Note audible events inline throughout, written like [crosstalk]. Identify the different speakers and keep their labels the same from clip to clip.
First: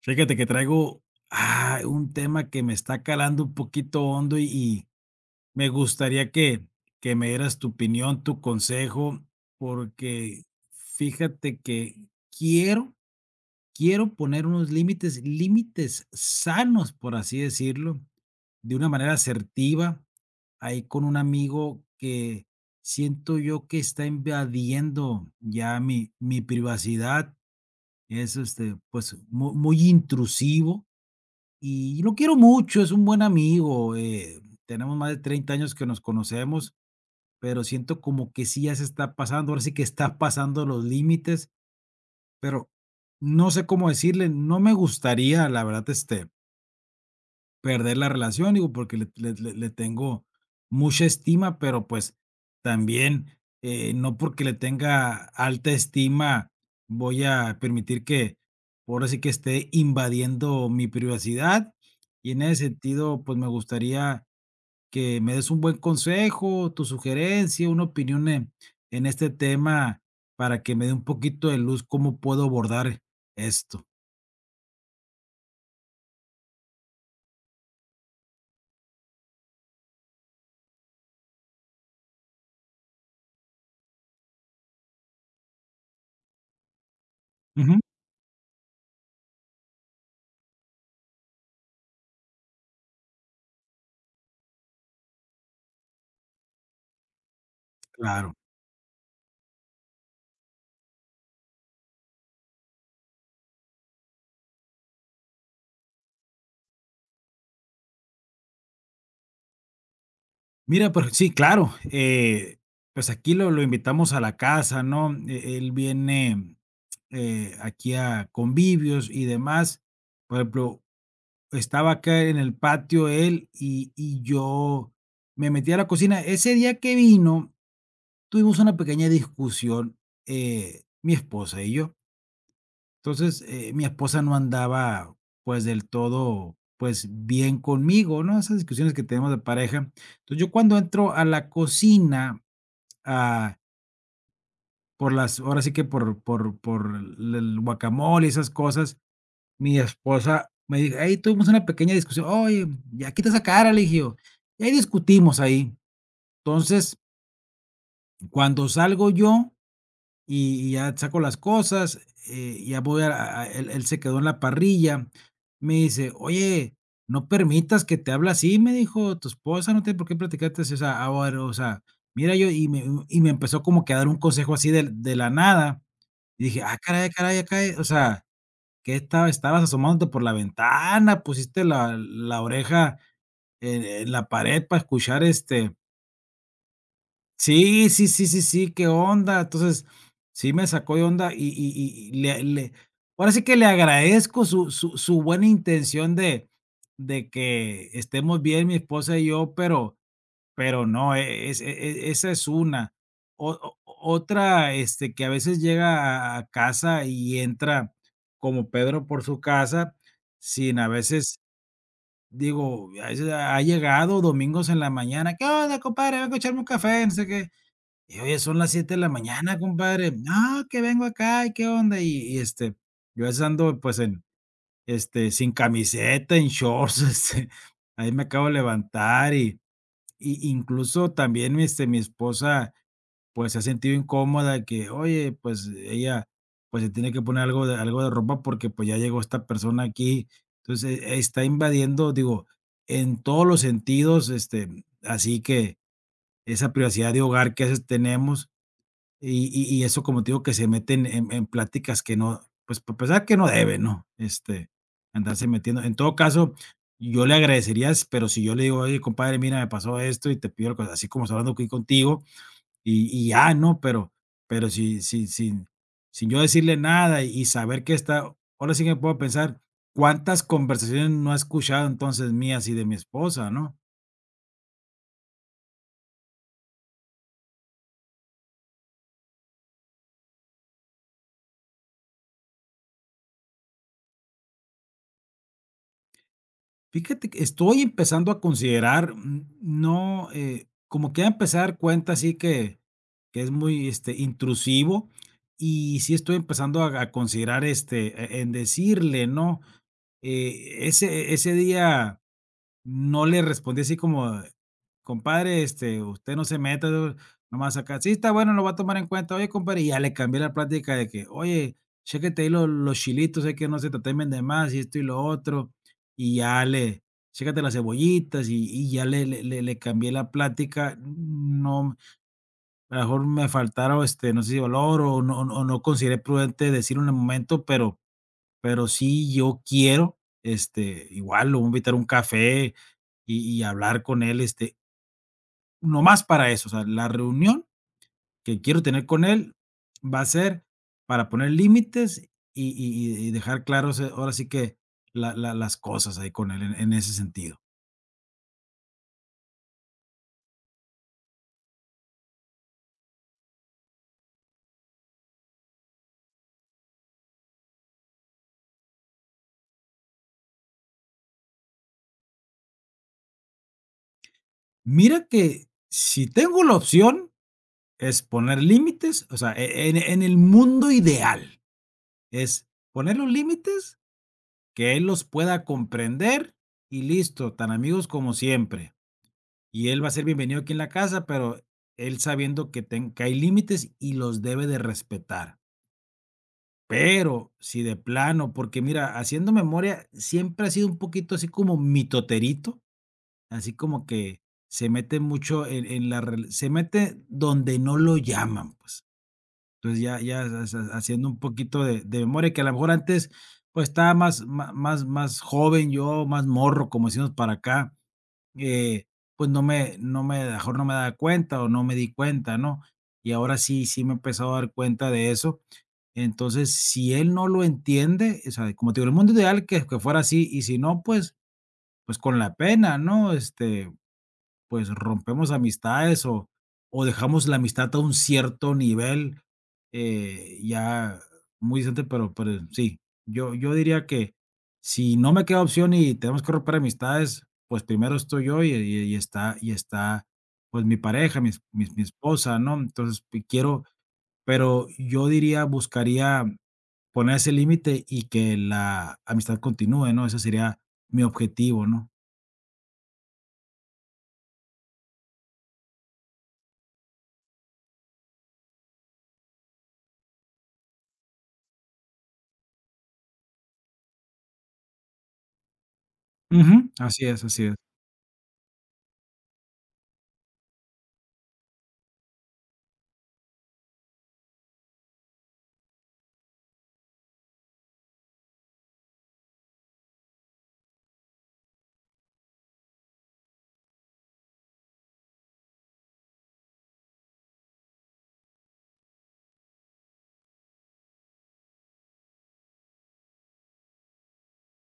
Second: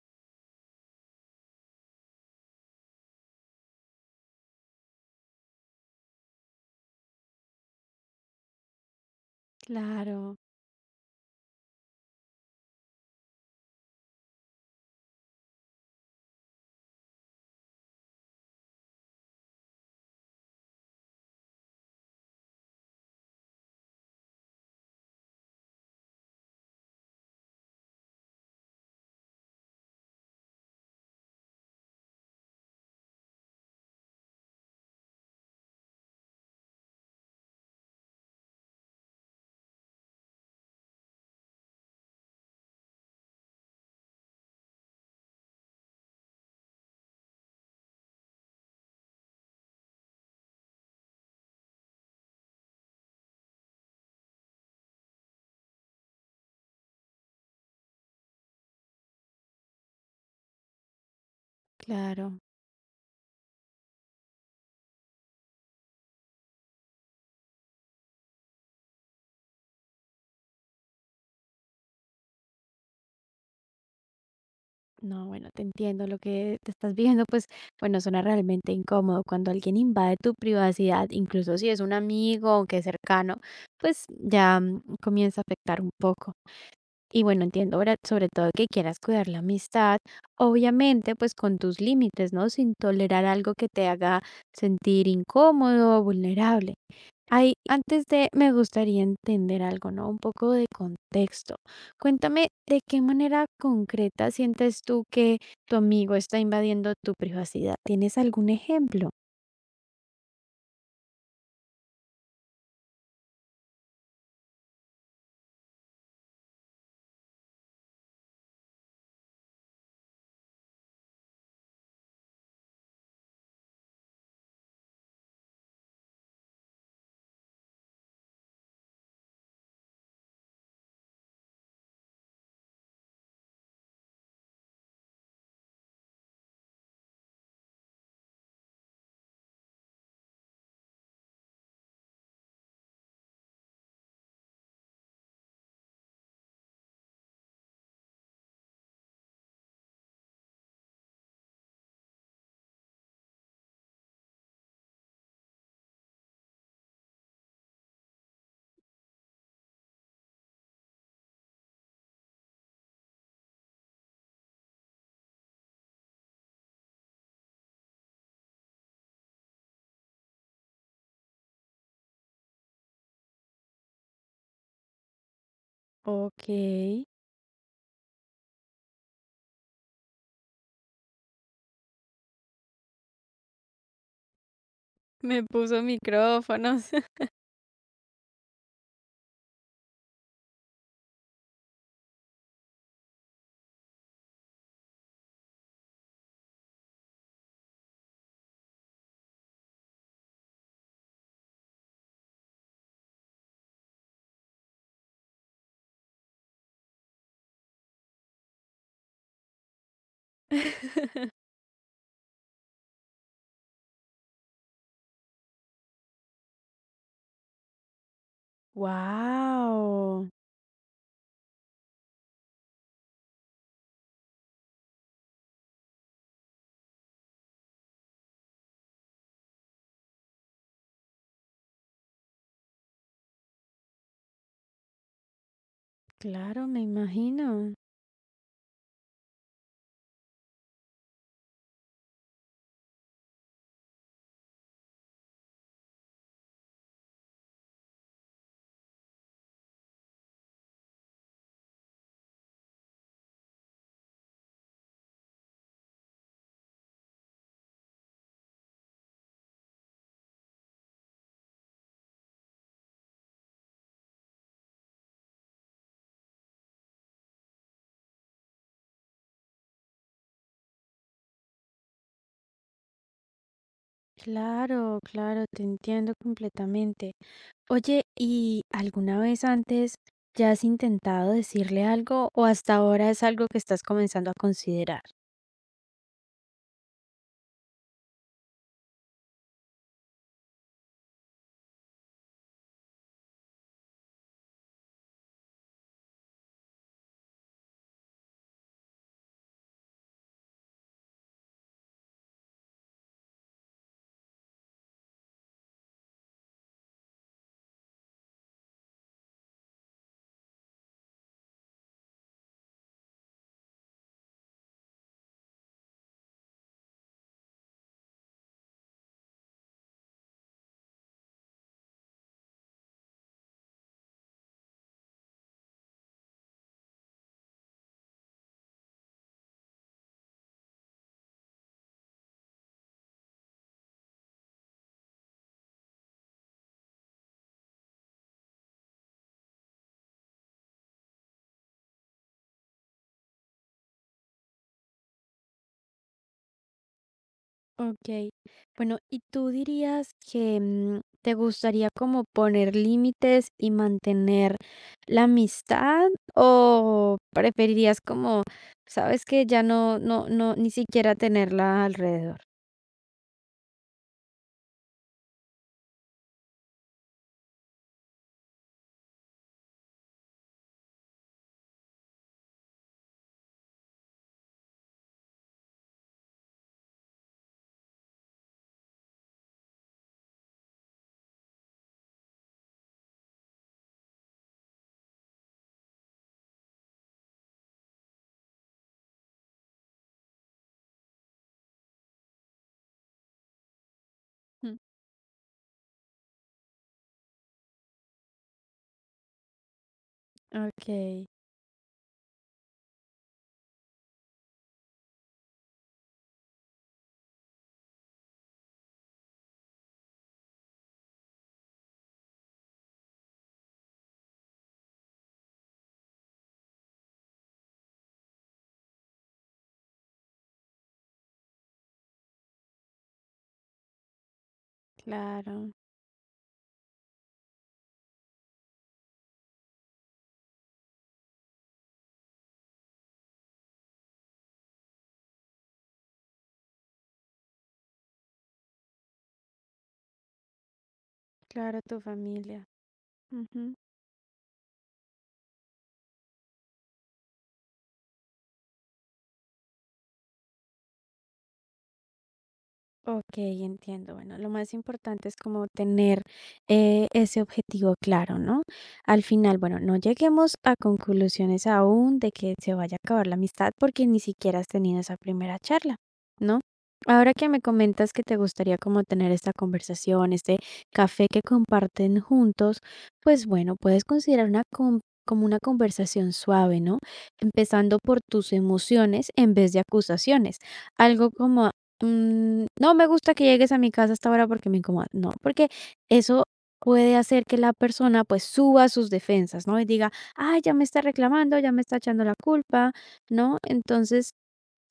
Speaker 1: Fíjate que traigo, un tema que me está calando un poquito hondo y me gustaría que me dieras tu opinión, tu consejo,
Speaker 2: Claro,
Speaker 1: porque fíjate que quiero, quiero poner unos límites, límites sanos, por así decirlo, de una manera asertiva, ahí con un amigo que siento yo que está invadiendo ya mi privacidad, es este, pues muy intrusivo y lo quiero mucho, es un buen amigo, tenemos más de 30 años que nos conocemos, pero siento como que sí ya se está pasando, ahora sí que está pasando los límites. Pero no sé cómo decirle, no me gustaría, la verdad, este, perder la relación, digo, porque le tengo mucha estima, pero, pues, también, no porque le tenga alta estima voy a permitir que ahora sí que esté invadiendo mi privacidad. Y
Speaker 2: claro.
Speaker 1: en ese sentido, pues, me gustaría que me des un buen consejo, tu sugerencia, una opinión en este tema para que me dé un poquito de luz, cómo puedo abordar esto.
Speaker 2: No, bueno, te entiendo lo que te estás viendo, pues bueno, suena realmente incómodo cuando alguien invade tu privacidad, incluso si es un amigo, aunque cercano, pues ya comienza a afectar un poco. Y bueno,
Speaker 1: Ujú,
Speaker 2: entiendo ahora, sobre todo que quieras cuidar la amistad, obviamente pues con tus límites, ¿no? Sin tolerar algo que te haga sentir incómodo o vulnerable. Ahí, antes de,
Speaker 1: claro.
Speaker 2: me gustaría entender algo, ¿no? Un poco de contexto. Cuéntame de qué manera concreta sientes tú que tu amigo está invadiendo tu privacidad. ¿Tienes algún ejemplo?
Speaker 1: Mira, pues sí, claro, pues aquí lo invitamos a la casa, ¿no? Él viene, aquí a convivios y demás. Por ejemplo, estaba acá en el patio él y yo me metí a la cocina. Ese día que vino, tuvimos una pequeña discusión, mi esposa y yo. Entonces, mi esposa no andaba, pues, del todo, pues, bien conmigo, ¿no? Esas discusiones que tenemos de pareja. Entonces, yo cuando entro a la cocina, ah, por las, ahora sí que por el guacamole y esas cosas, mi esposa me dijo, ahí tuvimos una pequeña discusión, oye, ya quita esa cara, le dije yo. Y ahí discutimos ahí. Entonces, cuando salgo yo, y ya saco las cosas, ya voy a él se quedó en la parrilla. Me dice: "Oye, no permitas que te hable así", me dijo, "tu esposa no tiene por qué platicarte así", o sea, ahora, o sea, mira, yo y me empezó como que a dar un consejo así de la nada, y
Speaker 2: Ok,
Speaker 1: dije: "Ah, caray, ah, caray, ah, caray", o sea, ¿que estabas asomándote por la ventana? ¿Pusiste la oreja en la pared para escuchar,
Speaker 2: me
Speaker 1: este?
Speaker 2: puso micrófonos.
Speaker 1: Sí, sí, sí, sí, sí, ¿qué onda? Entonces, sí me sacó de onda le ahora sí que le agradezco su buena intención de que estemos bien mi esposa y yo, pero no, esa es una. O otra, este, que a veces llega a casa y entra como Pedro por su casa, sin a
Speaker 2: [laughs]
Speaker 1: veces, digo, a veces ha llegado domingos en la mañana, ¿qué onda, compadre? Vengo a echarme un café, no sé qué. Y oye, son las 7 de la mañana, compadre.
Speaker 2: Wow,
Speaker 1: No, que vengo acá y qué onda. Y, este, yo a veces ando pues en, este, sin camiseta, en shorts, [laughs] este, ahí me acabo de levantar y incluso también, este, mi esposa pues se ha sentido incómoda que, oye, pues ella
Speaker 2: claro, me
Speaker 1: pues se tiene que poner
Speaker 2: imagino.
Speaker 1: algo de ropa porque pues ya llegó esta persona aquí. Entonces está invadiendo, digo, en todos los sentidos, este, así que esa privacidad de hogar que a veces tenemos y eso, como te digo, que se meten en pláticas que no, pues, para empezar, que no debe, ¿no? Este, andarse metiendo. En todo caso, yo le agradecería, s, pero si yo le digo: "Oye, compadre, mira, me pasó esto y te pido el conse", así como estoy hablando aquí contigo, y ya, ¿no? Pero si sin yo decirle nada y saber que está, ahora sí que me puedo pensar, ¿cuántas conversaciones no ha escuchado entonces mías y de mi esposa, no?
Speaker 2: Claro, claro, te entiendo completamente. Oye, ¿y alguna vez antes ya has intentado decirle algo o hasta ahora es algo que estás comenzando a considerar?
Speaker 1: Fíjate que estoy empezando a considerar, no, como que a empezar a dar cuenta así que es muy este, intrusivo, y sí estoy empezando a considerar este, en decirle, ¿no? Ese día no le respondí así como: "Compadre, este, usted no se meta", nomás acá: "Sí, está bueno, lo va a tomar en cuenta. Oye, compadre", y ya le cambié la plática de que: "Oye, chécate ahí lo los chilitos, que no se te temen de más y esto y lo otro", y ya le: "Chécate las cebollitas", ya le cambié la plática. No, a lo mejor me faltaron, este, no sé si valor o no consideré prudente decirlo en el momento, pero sí yo quiero, este, igual lo voy a invitar a un café, y hablar con él, este, nomás para eso, o sea, la reunión que quiero tener con él va a ser para poner límites y dejar claros, ahora sí que la la las cosas ahí con él en ese sentido.
Speaker 2: Ok, bueno, ¿y tú dirías que te gustaría como poner límites y mantener la amistad o preferirías como, sabes que ya no, no, no, ni siquiera tenerla alrededor?
Speaker 1: Mira que si tengo la opción es poner límites, o sea, en el mundo ideal es poner los límites, que él los pueda comprender y listo, tan amigos como siempre. Y él va a ser bienvenido aquí en la casa, pero él sabiendo que ten que hay límites y los debe de respetar. Pero si de plano, porque mira, haciendo memoria, siempre ha sido un poquito así como mitoterito, así como que
Speaker 2: Mm.
Speaker 1: se mete mucho en la rel se mete donde no lo llaman, pues. Entonces, ya ya ha
Speaker 2: Ok,
Speaker 1: ha haciendo un poquito de memoria, que a lo mejor antes, pues, estaba más má más más joven yo, más morro, como decimos para acá, eh, pues no me no me a lo mejor no me daba cuenta o no me di cuenta, ¿no? Y ahora sí, sí me he empezado a dar cuenta de eso. Entonces, si él no lo entiende, o sea, como te digo, el mundo ideal que fuera así, y si no, pues, con la pena, ¿no? Este, pues rompemos
Speaker 2: claro,
Speaker 1: amistades, o dejamos la amistad a un cierto nivel, ya muy distante, pero, sí, yo diría que si no me queda opción y tenemos que romper amistades, pues primero estoy yo y está, pues mi pareja,
Speaker 2: claro, tu
Speaker 1: mi esposa,
Speaker 2: familia.
Speaker 1: ¿no? Entonces
Speaker 2: Ujú.
Speaker 1: quiero, pero yo diría, buscaría poner ese límite y que la amistad continúe, ¿no? Ese sería mi objetivo, ¿no?
Speaker 2: Ok, entiendo. Bueno, lo más importante es como tener ese objetivo claro, ¿no? Al final, bueno, no lleguemos a conclusiones aún de que se vaya a acabar la amistad porque ni siquiera has tenido esa primera charla, ¿no?
Speaker 1: Ujú, así
Speaker 2: Ahora
Speaker 1: es,
Speaker 2: que me
Speaker 1: así es.
Speaker 2: comentas que te gustaría como tener esta conversación, este café que comparten juntos, pues bueno, puedes considerar una como una conversación suave, ¿no? Empezando por tus emociones en vez de acusaciones, algo como: mm, no me gusta que llegues a mi casa a esta hora porque me incomoda. No, porque eso puede hacer que la persona pues suba sus defensas, ¿no? Y diga: ah, ya me está reclamando, ya me está echando la culpa, ¿no? Entonces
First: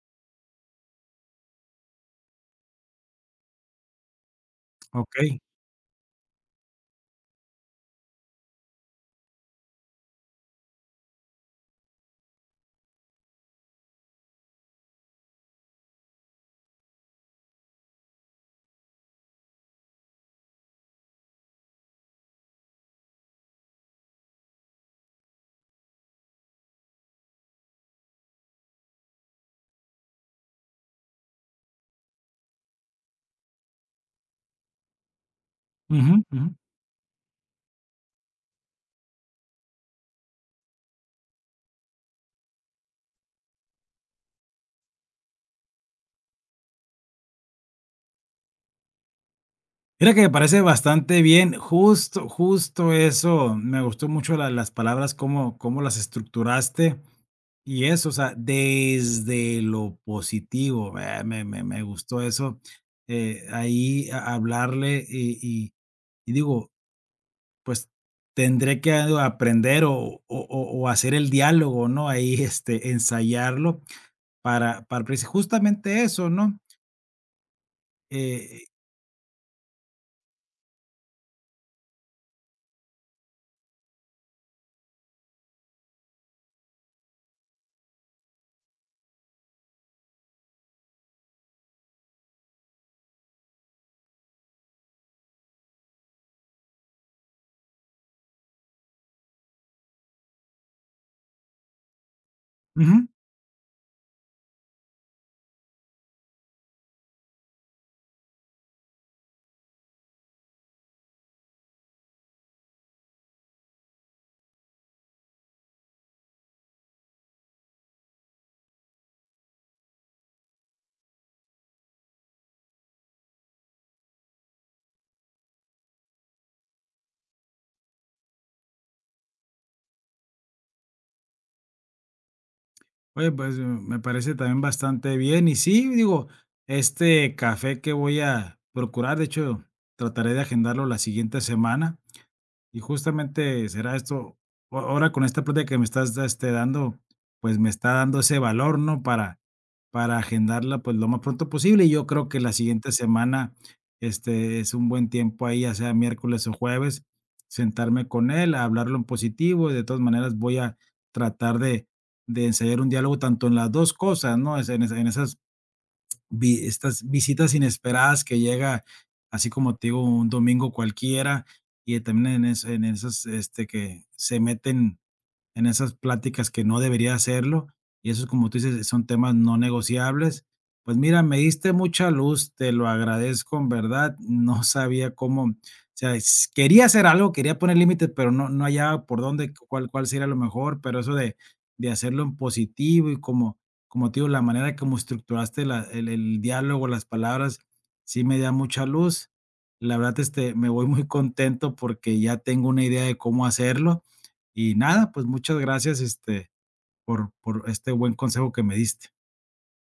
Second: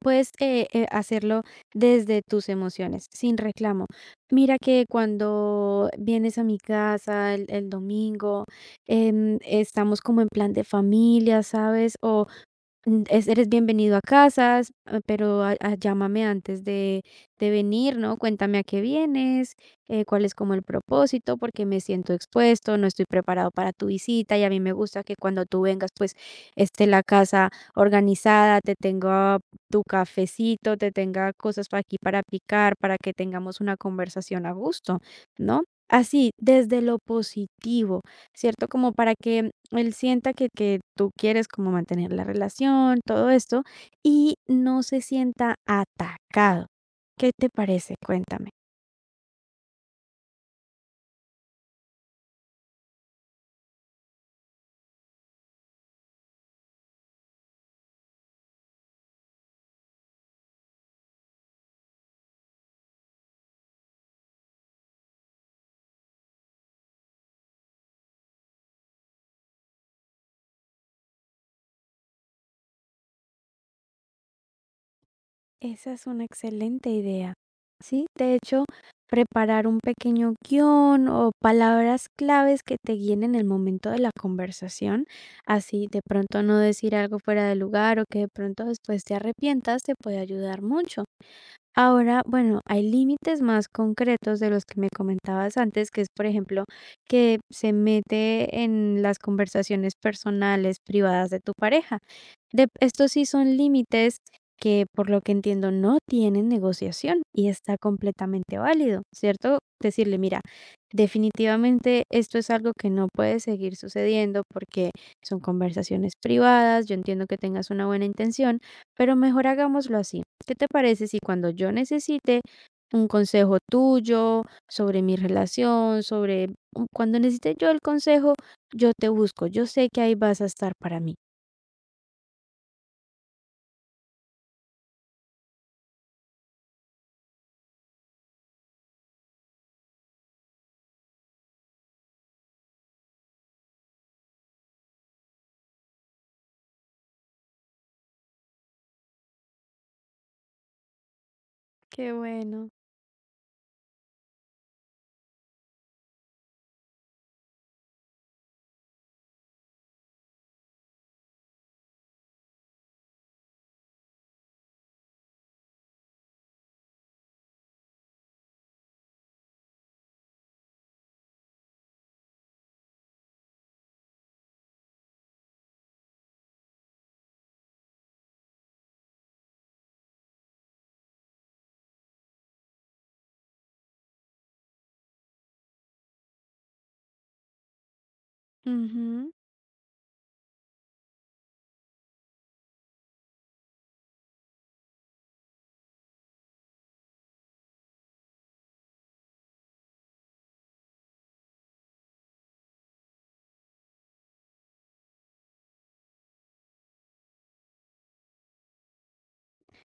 Speaker 2: puedes hacerlo desde tus emociones, sin reclamo. Mira que
Speaker 1: Ok.
Speaker 2: cuando vienes a mi casa el domingo, estamos como en plan de familia, ¿sabes? O mm, es eres bienvenido a casas, ah, pero a llámame antes de venir, ¿no? Cuéntame a qué vienes, cuál es como el propósito, porque me siento expuesto, no estoy preparado para tu visita y a mí me gusta que cuando tú vengas, pues, esté la casa organizada, te tenga tu cafecito, te tenga cosas para aquí para picar, para que tengamos una conversación a gusto, ¿no?
Speaker 1: Ujú,
Speaker 2: Así,
Speaker 1: ujú.
Speaker 2: desde lo positivo, ¿cierto? Como para que él sienta que tú quieres como mantener la relación, todo esto, y no se sienta atacado. ¿Qué te parece? Cuéntame.
Speaker 1: Mira que me parece bastante bien, justo, justo eso, me gustó mucho las palabras, cómo las estructuraste y eso, o sea, desde lo positivo, me gustó eso, ahí hablarle y digo, pues tendré que aprender o hacer el diálogo, ¿no? Ahí, este, ensayarlo para
Speaker 2: Esa
Speaker 1: justamente
Speaker 2: es una
Speaker 1: eso, ¿no?
Speaker 2: excelente idea. Sí, de
Speaker 1: Eh,
Speaker 2: hecho, preparar un pequeño guión o palabras claves que te guíen en el momento de la conversación, así de pronto no decir algo fuera de lugar o que de pronto después te arrepientas, te puede ayudar mucho. Ahora, bueno, hay límites más concretos de los que me comentabas antes, que es, por ejemplo, que se mete en las conversaciones personales, privadas de tu pareja. De,
Speaker 1: ujú.
Speaker 2: estos sí son límites que, por lo que entiendo, no tienen negociación y está completamente válido, ¿cierto? Decirle, mira, definitivamente esto es algo que no puede seguir sucediendo porque son conversaciones privadas, yo entiendo que tengas una buena intención, pero mejor hagámoslo así. ¿Qué te parece si cuando yo necesite un consejo tuyo sobre mi relación, sobre cuando necesite yo el consejo, yo te busco? Yo sé que ahí vas a estar para mí.
Speaker 1: Oye, pues, me parece también bastante bien. Y sí, digo, este café que voy a procurar, de hecho, trataré de agendarlo la siguiente semana. Y justamente será esto, ahora con esta plática que me estás este, dando, pues me está dando ese valor, ¿no? Para agendarla pues lo más pronto posible. Y yo
Speaker 2: Qué
Speaker 1: creo que la
Speaker 2: bueno.
Speaker 1: siguiente semana este, es un buen tiempo ahí, ya sea miércoles o jueves, sentarme con él, a hablarlo en positivo. Y de todas maneras voy a tratar de ensayar un diálogo tanto en las dos cosas, ¿no? Es En, esa- en esas vi estas visitas inesperadas que llega, así como te digo, un domingo cualquiera, y también en esas, este, que se meten en esas pláticas que no debería hacerlo. Y eso, como tú dices, son temas no negociables. Pues mira, me diste mucha luz, te lo agradezco, en verdad. No sabía cómo, o sea, quería hacer algo, quería poner límites, pero no, no hallaba por
Speaker 2: Ujú.
Speaker 1: dónde, cuál sería lo mejor. Pero eso de hacerlo en positivo y como te digo, la manera como estructuraste el diálogo, las palabras, sí me da mucha luz. La verdad, este, me voy muy contento porque ya tengo una idea de cómo hacerlo, y nada, pues muchas gracias, este, por este buen consejo que me diste.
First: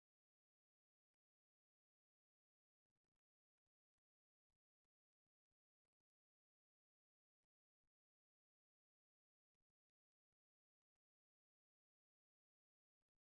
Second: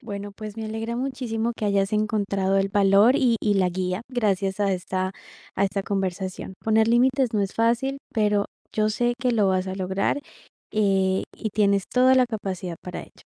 Speaker 2: Bueno, pues me alegra muchísimo que hayas encontrado el valor y la guía gracias a esta conversación. Poner límites no es fácil, pero yo sé que lo vas a lograr, y tienes toda la capacidad para ello.